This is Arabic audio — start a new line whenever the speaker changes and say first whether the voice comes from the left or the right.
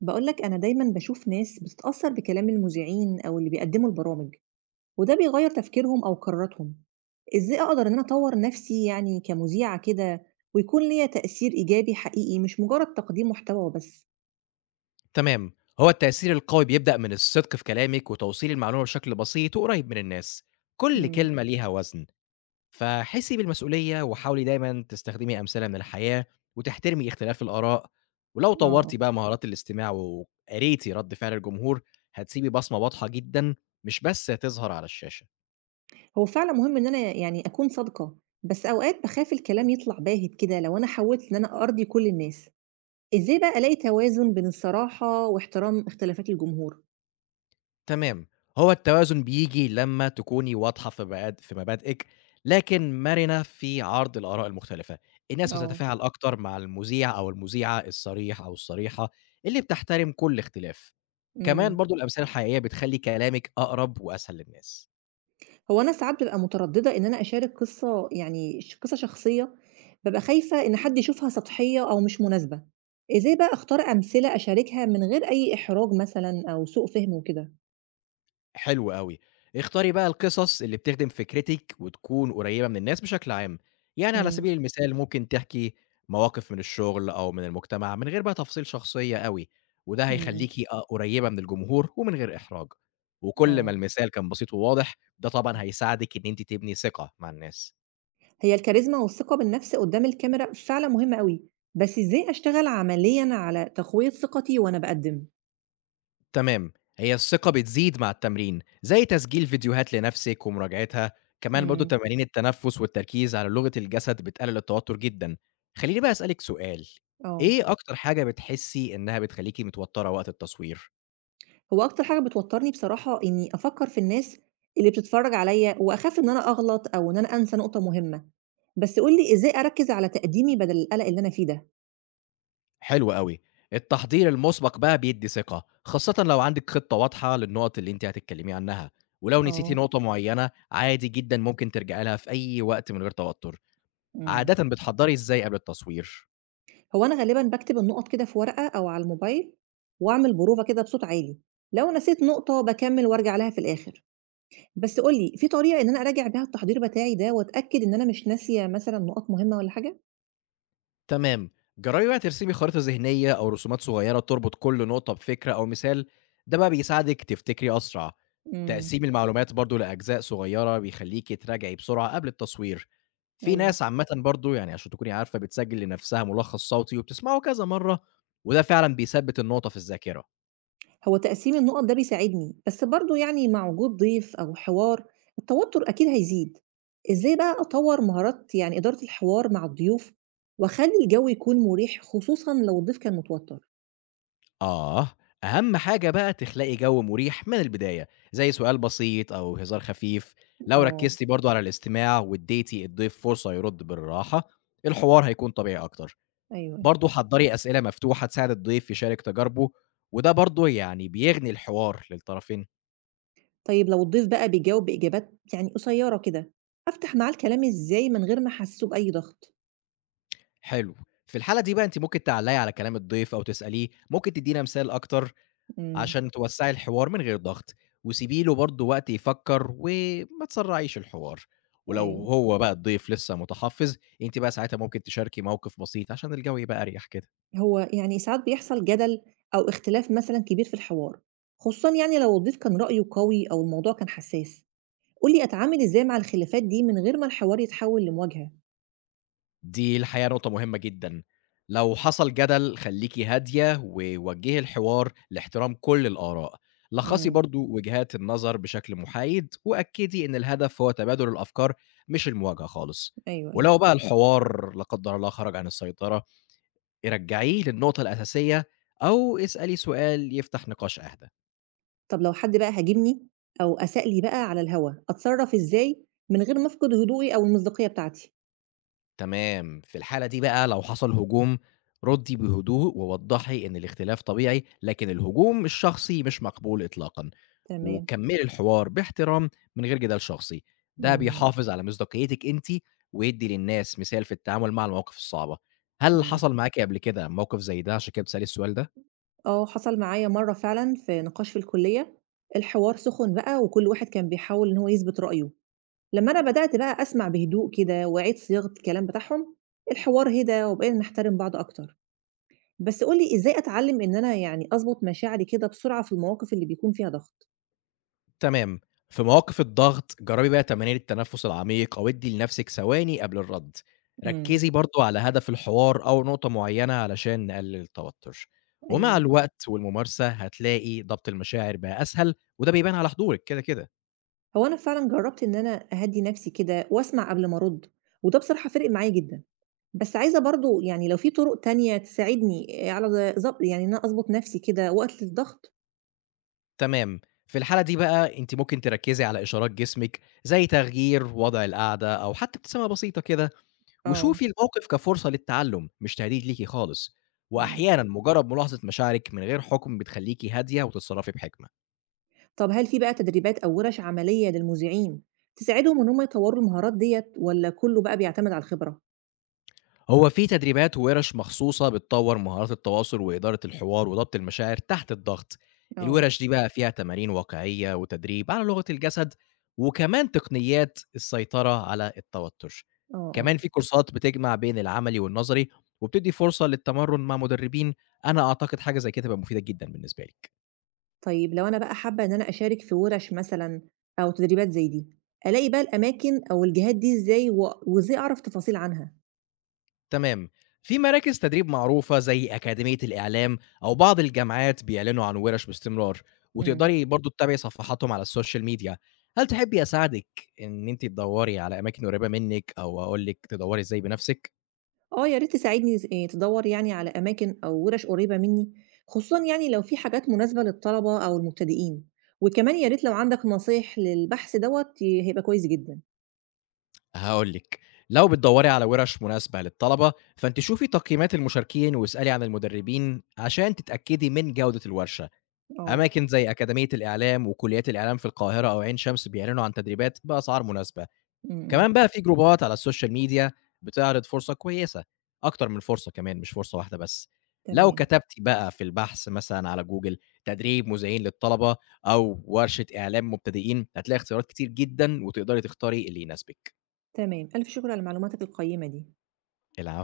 right: بقولك أنا دايما بشوف ناس بتتأثر بكلام المذيعين أو اللي بيقدموا البرامج وده بيغير تفكيرهم أو قراراتهم. إزاي أقدر إن أنا أطور نفسي يعني كمذيعة كده ويكون ليا تأثير إيجابي حقيقي مش مجرد تقديم محتوى وبس؟
left: تمام. هو التأثير القوي بيبدأ من الصدق في كلامك وتوصيل المعلومة بشكل بسيط وقريب من الناس، كل
right: امم.
left: كلمة ليها وزن. فحسي بالمسؤولية وحاولي دايما تستخدمي أمثلة من الحياة وتحترمي اختلاف الآراء، ولو
right: اه، آه.
left: طورتي بقى مهارات الاستماع وقريتي رد فعل الجمهور هتسيبي بصمة واضحة جدا، مش بس هتظهر على الشاشة.
right: هو فعلا مهم إن أنا يعني أكون صادقة، بس أوقات بخاف الكلام يطلع باهت كده لو أنا حاولت إن أنا أرضي كل الناس. إزاي بقى ألاقي توازن بين الصراحة واحترام اختلافات الجمهور؟
left: تمام، هو التوازن بييجي لمّا تكوني واضحة في مبادئِك، لكن مرنة في عرض الآراء المختلفة، الناس
right: اه.
left: بتتفاعل أكتر مع المذيع أو المذيعة الصريح أو الصريحة اللي بتحترم كل اختلاف، كمان
right: امم.
left: برضه الأمثلة الحقيقية بتخلّي كلامِك أقرب وأسهل للناس.
right: هو أنا ساعات بابقى مترددة إن أنا أشارك قصة يعني قصة شخصية، بابقى خايفة إن حد يشوفها سطحية أو مش مناسبة، إزاي بقى أختار أمثلة أشاركها من غير أي إحراج مثلًا أو سوء فهم وكده؟
left: حلو أوي. اختاري بقى القصص اللي بتخدم فكرتِك وتكون قريّبة من الناس بشكل عام. يعني على
right: إمم،
left: سبيل المثال ممكن تحكي مواقف من الشغل أو من المجتمع من غير بقى تفاصيل شخصية أوي، وده
right: إمم، إمم.
left: هيخلّيكِ قريّبة من الجمهور ومن غير إحراج. وكل ما
right: آه،
left: المثال كان بسيط وواضح، ده طبعًا هيساعدِك إن أنتِ تبني ثقة مع الناس.
right: هي الكاريزما والثقة بالنفس قدّام الكاميرا فعلًا مهمة أوي، بس إزاي أشتغل عمليًا على تقوية ثقتي وأنا باقدّم؟
left: تمام، هي الثقة بتزيد مع التمرين، زي تسجيل فيديوهات لنفسِك ومراجعتها، كمان برضه
right: إمم،
left: تمارين التنفس والتركيز على لغة الجسد بتقلل التوتر جدًا. خلّيني بقى أسألِك سؤال،
right: آه.
left: إيه أكتر حاجة بتحسّي إنها بتخلّيكِ متوترة وقت التصوير؟
right: هو أكتر حاجة بتوتّرني بصراحة إنّي أفكّر في الناس اللي بتتفرّج عليّا وأخاف إن أنا أغلط أو إن أنا أنسى نقطة مهمة. بس قُل لي إزاي أركّز على تقديمي بدل القلق اللي أنا فيه ده؟
left: حلو أوي، التحضير المُسبق بقى بيدّي ثقة، خاصةً لو عندِك خطة واضحة للنقط اللي أنتِ هتتكلمي عنها، ولو نسيتِ
right: آه،
left: نقطة معيّنة عادي جدًا ممكن ترجعي لها في أي وقت من غير توتر.
right: إمم.
left: عادةً بتحضّري إزاي قبل التصوير؟
right: هو أنا غالبًا باكتب النُقط كده في ورقة أو على الموبايل وأعمل بروفة كده بصوت عالي، لو نسيت نقطة باكمّل وأرجع لها في الآخر. بس قُل لي في طريقة إن أنا أراجع بيها التحضير بتاعي ده وأتأكد إن أنا مش ناسية مثلًا نقط مهمة والّا حاجة؟
left: تمام. جرّبي بقى ترسمي خريطة ذهنية أو رسومات صغيّرة تربط كل نقطة بفكرة أو مثال، ده بقى بيساعدِك تفتكري أسرع.
right: إمم،
left: تقسيم المعلومات برضه لأجزاء صغيّرة بيخلّيكِ تراجعي بسرعة قبل التصوير. في
right: أيوه.
left: ناس عامةً برضه يعني عشان تكوني عارفة بتسجّل لنفسها ملخص صوتي وبتسمعه كذا مرّة، وده فعلًا بيثبّت النقطة في الذاكرة.
right: هو تقسيم النقط ده بيساعدني بس برضه يعني مع وجود ضيف أو حوار التوتر أكيد هيزيد. إزاي بقى أطور مهارات يعني إدارة الحوار مع الضيوف وأخلي الجو يكون مريح خصوصا لو الضيف كان متوتر؟
left: آه، أهم حاجة بقى تخلقي جو مريح من البداية، زي سؤال بسيط أو هزار خفيف، لو
right: اه،
left: ركزتِ برضه على الاستماع واديتِ الضيف فرصة يرد بالراحة، الحوار هيكون طبيعي أكتر،
right: أيوه.
left: برضه حضّري أسئلة مفتوحة تساعد الضيف يشارك تجاربه، وده برضه يعني بيغني الحوار للطرفين.
right: طيب لو الضيف بقى بيجاوب بإجابات يعني قصيرة كده، أفتح معاه الكلام إزاي من غير ما أحسسه بأي ضغط؟
left: حلو، في الحالة دي بقى أنتِ ممكن تعلّقي على كلام الضيف أو تسأليه، ممكن تدّينا مثال أكتر
right: امم،
left: عشان توسّعي الحوار من غير ضغط، وسيبي له برضه وقت يفكّر وما تسرّعيش الحوار، ولو
right: أيوه.
left: هو بقى الضيف لسه متحفّظ، أنتِ بقى ساعتها ممكن تشاركي موقف بسيط عشان الجو يبقى أريح كده.
right: هو يعني ساعات بيحصل جدل أو اختلاف مثلا كبير في الحوار خصوصا يعني لو الضيف كان رأيه قوي أو الموضوع كان حساس، قُل لي أتعامل إزاي مع الخلافات دي من غير ما الحوار يتحول لمواجهة؟
left: دي الحقيقة نقطة مهمة جدًا، لو حصل جدل خلّيكِ هادية ووجّهي الحوار لاحترام كل الآراء، لخّصي
right: إمم،
left: برضه وجهات النظر بشكل محايد، وأكّدي إن الهدف هو تبادل الأفكار مش المواجهة خالص،
right: أيوه، أيوه.
left: ولو بقى الحوار لا قدّر الله خرج عن السيطرة رجّعيه للنقطة الأساسية أو اسألي سؤال يفتح نقاش أهدى.
right: طب لو حد بقى هاجمني أو أساء لي بقى على الهوا، أتصرّف إزاي من غير ما أفقد هدوئي أو المصداقية بتاعتي؟
left: تمام، في الحالة دي بقى لو حصل هجوم، ردّي بهدوء ووضّحي إن الاختلاف طبيعي، لكن الهجوم الشخصي مش مقبول إطلاقًا،
right: تمام،
left: وكمّلي الحوار باحترام من غير جدال شخصي، ده
right: إمم،
left: بيحافظ على مصداقيتِك أنتِ ويدّي للناس مثال في التعامل مع المواقف الصعبة. هل
right: إمم.
left: حصل معاكِ قبل كده موقف زي ده عشان كده بتسألي السؤال ده؟
right: آه، حصل معايا مرّة فعلًا في نقاش في الكلية، الحوار سخن بقى وكل واحد كان بيحاول إن هو يثبت رأيه، لمّا أنا بدأت بقى أسمع بهدوء كده وأعيد صياغة الكلام بتاعهم، الحوار هدا وبقينا نحترم بعض أكتر. بس قُل لي إزاي أتعلّم إن أنا يعني أضبط مشاعري كده بسرعة في المواقف اللي بيكون فيها ضغط؟
left: تمام. في مواقف الضغط، جرّبي بقى تمارين التنفس العميق أو ادّي لنفسِك ثواني قبل الرد.
right: إمم.
left: ركّزي برضه على هدف الحوار أو نقطة معيّنة علشان نقلل التوتر. ومع
right: أيوه.
left: الوقت والممارسة هتلاقي ضبط المشاعر بقى أسهل وده بيبان على حضورِك كده.
right: هو أنا فعلًا جرّبت إن أنا أهدّي نَفْسي كده وأسمع قبل ما أرُد، وده بصراحة فِرِق معايا جدًا. بس عايزة برضه يعني لو في طُرُق تانية تساعدني على ض ضب يعني إن أنا أضبط نَفْسي كده وقت الضغط؟
left: تمام. في الحالة دي بقى أنتِ ممكن تركّزي على إشارات جسمِك زي تغيير وضع القعدة أو حتى ابتسامة بسيطة كده
right: آه.
left: وشوفي الموقف كفرصة للتعلم مش تهديد ليكِ خالص،
right: إمم.
left: وأحيانًا مجرد ملاحظة مشاعرِك من غير حكم بتخلّيكِ هادية وتتصرفي بحكمة.
right: طَب هل في بقى تدريبات أو وِرَش عملية للمذيعين تساعدهم إن هم يطوّروا المهارات ديّة والّا كُلّه بقى بيعتمد على الخبرة؟
left: هو في تدريبات وورش مخصوصة بتطور مهارات التواصل وإدارة الحوار وضبط المشاعر تحت الضغط،
right: آه.
left: الورش دي بقى فيها تمارين واقعية وتدريب على لغة الجسد، وكمان تقنيات السيطرة على التوتر.
right: آه، آه.
left: كمان في كورسات بتجمع بين العملي والنظري، وبتدّي فرصة للتمرن مع مدربين، أنا أعتقد حاجة زي كده تبقى مفيدة جدًا بالنسبة لِك.
right: طيب لو أنا بقى حابة إن أنا أشارك في وِرَش مثلًا أو تدريبات زي دي، ألاقي بقى الأماكن أو الجهات دي إزاي و وإزاي أعرف تفاصيل عنها؟
left: تمام. في مراكز تدريب معروفة زي أكاديمية الإعلام أو بعض الجامعات بيعلنوا عن ورش باستمرار،
right: إمم.
left: وتقدري برضه تتابعي صفحاتهم على السوشيال ميديا. هل تحبي أساعدك إن أنتِ تدوّري على أماكن قريبة منِّك أو أقول لِك تدوّري إزاي بنفسِك؟
right: آه، يا ريت تساعدني ز تدوّر يعني على أماكن أو وِرَش قريبة منّي، خصوصًا يعني لو في حاجات مناسبة للطلبة أو المبتدئين، وكمان يا ريت لو عندك نصايح للبحث دوّة ي هيبقى كويس جدًا.
left: هاقول لِك، لو بتدوّري على ورش مناسبة للطلبة، فأنتِ شوفي تقييمات المشاركين واسألي عن المدربين عشان تتأكدي من جودة الورشة.
right: آه،
left: أماكن زي أكاديمية الإعلام وكليات الإعلام في القاهرة أو عين شمس بيعلنوا عن تدريبات بأسعار مناسبة.
right: إمم، إمم.
left: كمان بقى في جروبات على السوشيال ميديا بتعرض فرصة كويسة، أكتر من فرصة كمان مش فرصة واحدة بس. لو
right: تمام،
left: كتبتِ بقى في البحث مثلًا على جوجل تدريب مذيعين للطلبة أو ورشة إعلام مبتدئين، هتلاقي اختيارات كتير جدًا وتقدري تختاري اللي يناسبِك.
right: تمام. ألف شكر على معلوماتك القيّمة دي.
left: العفو.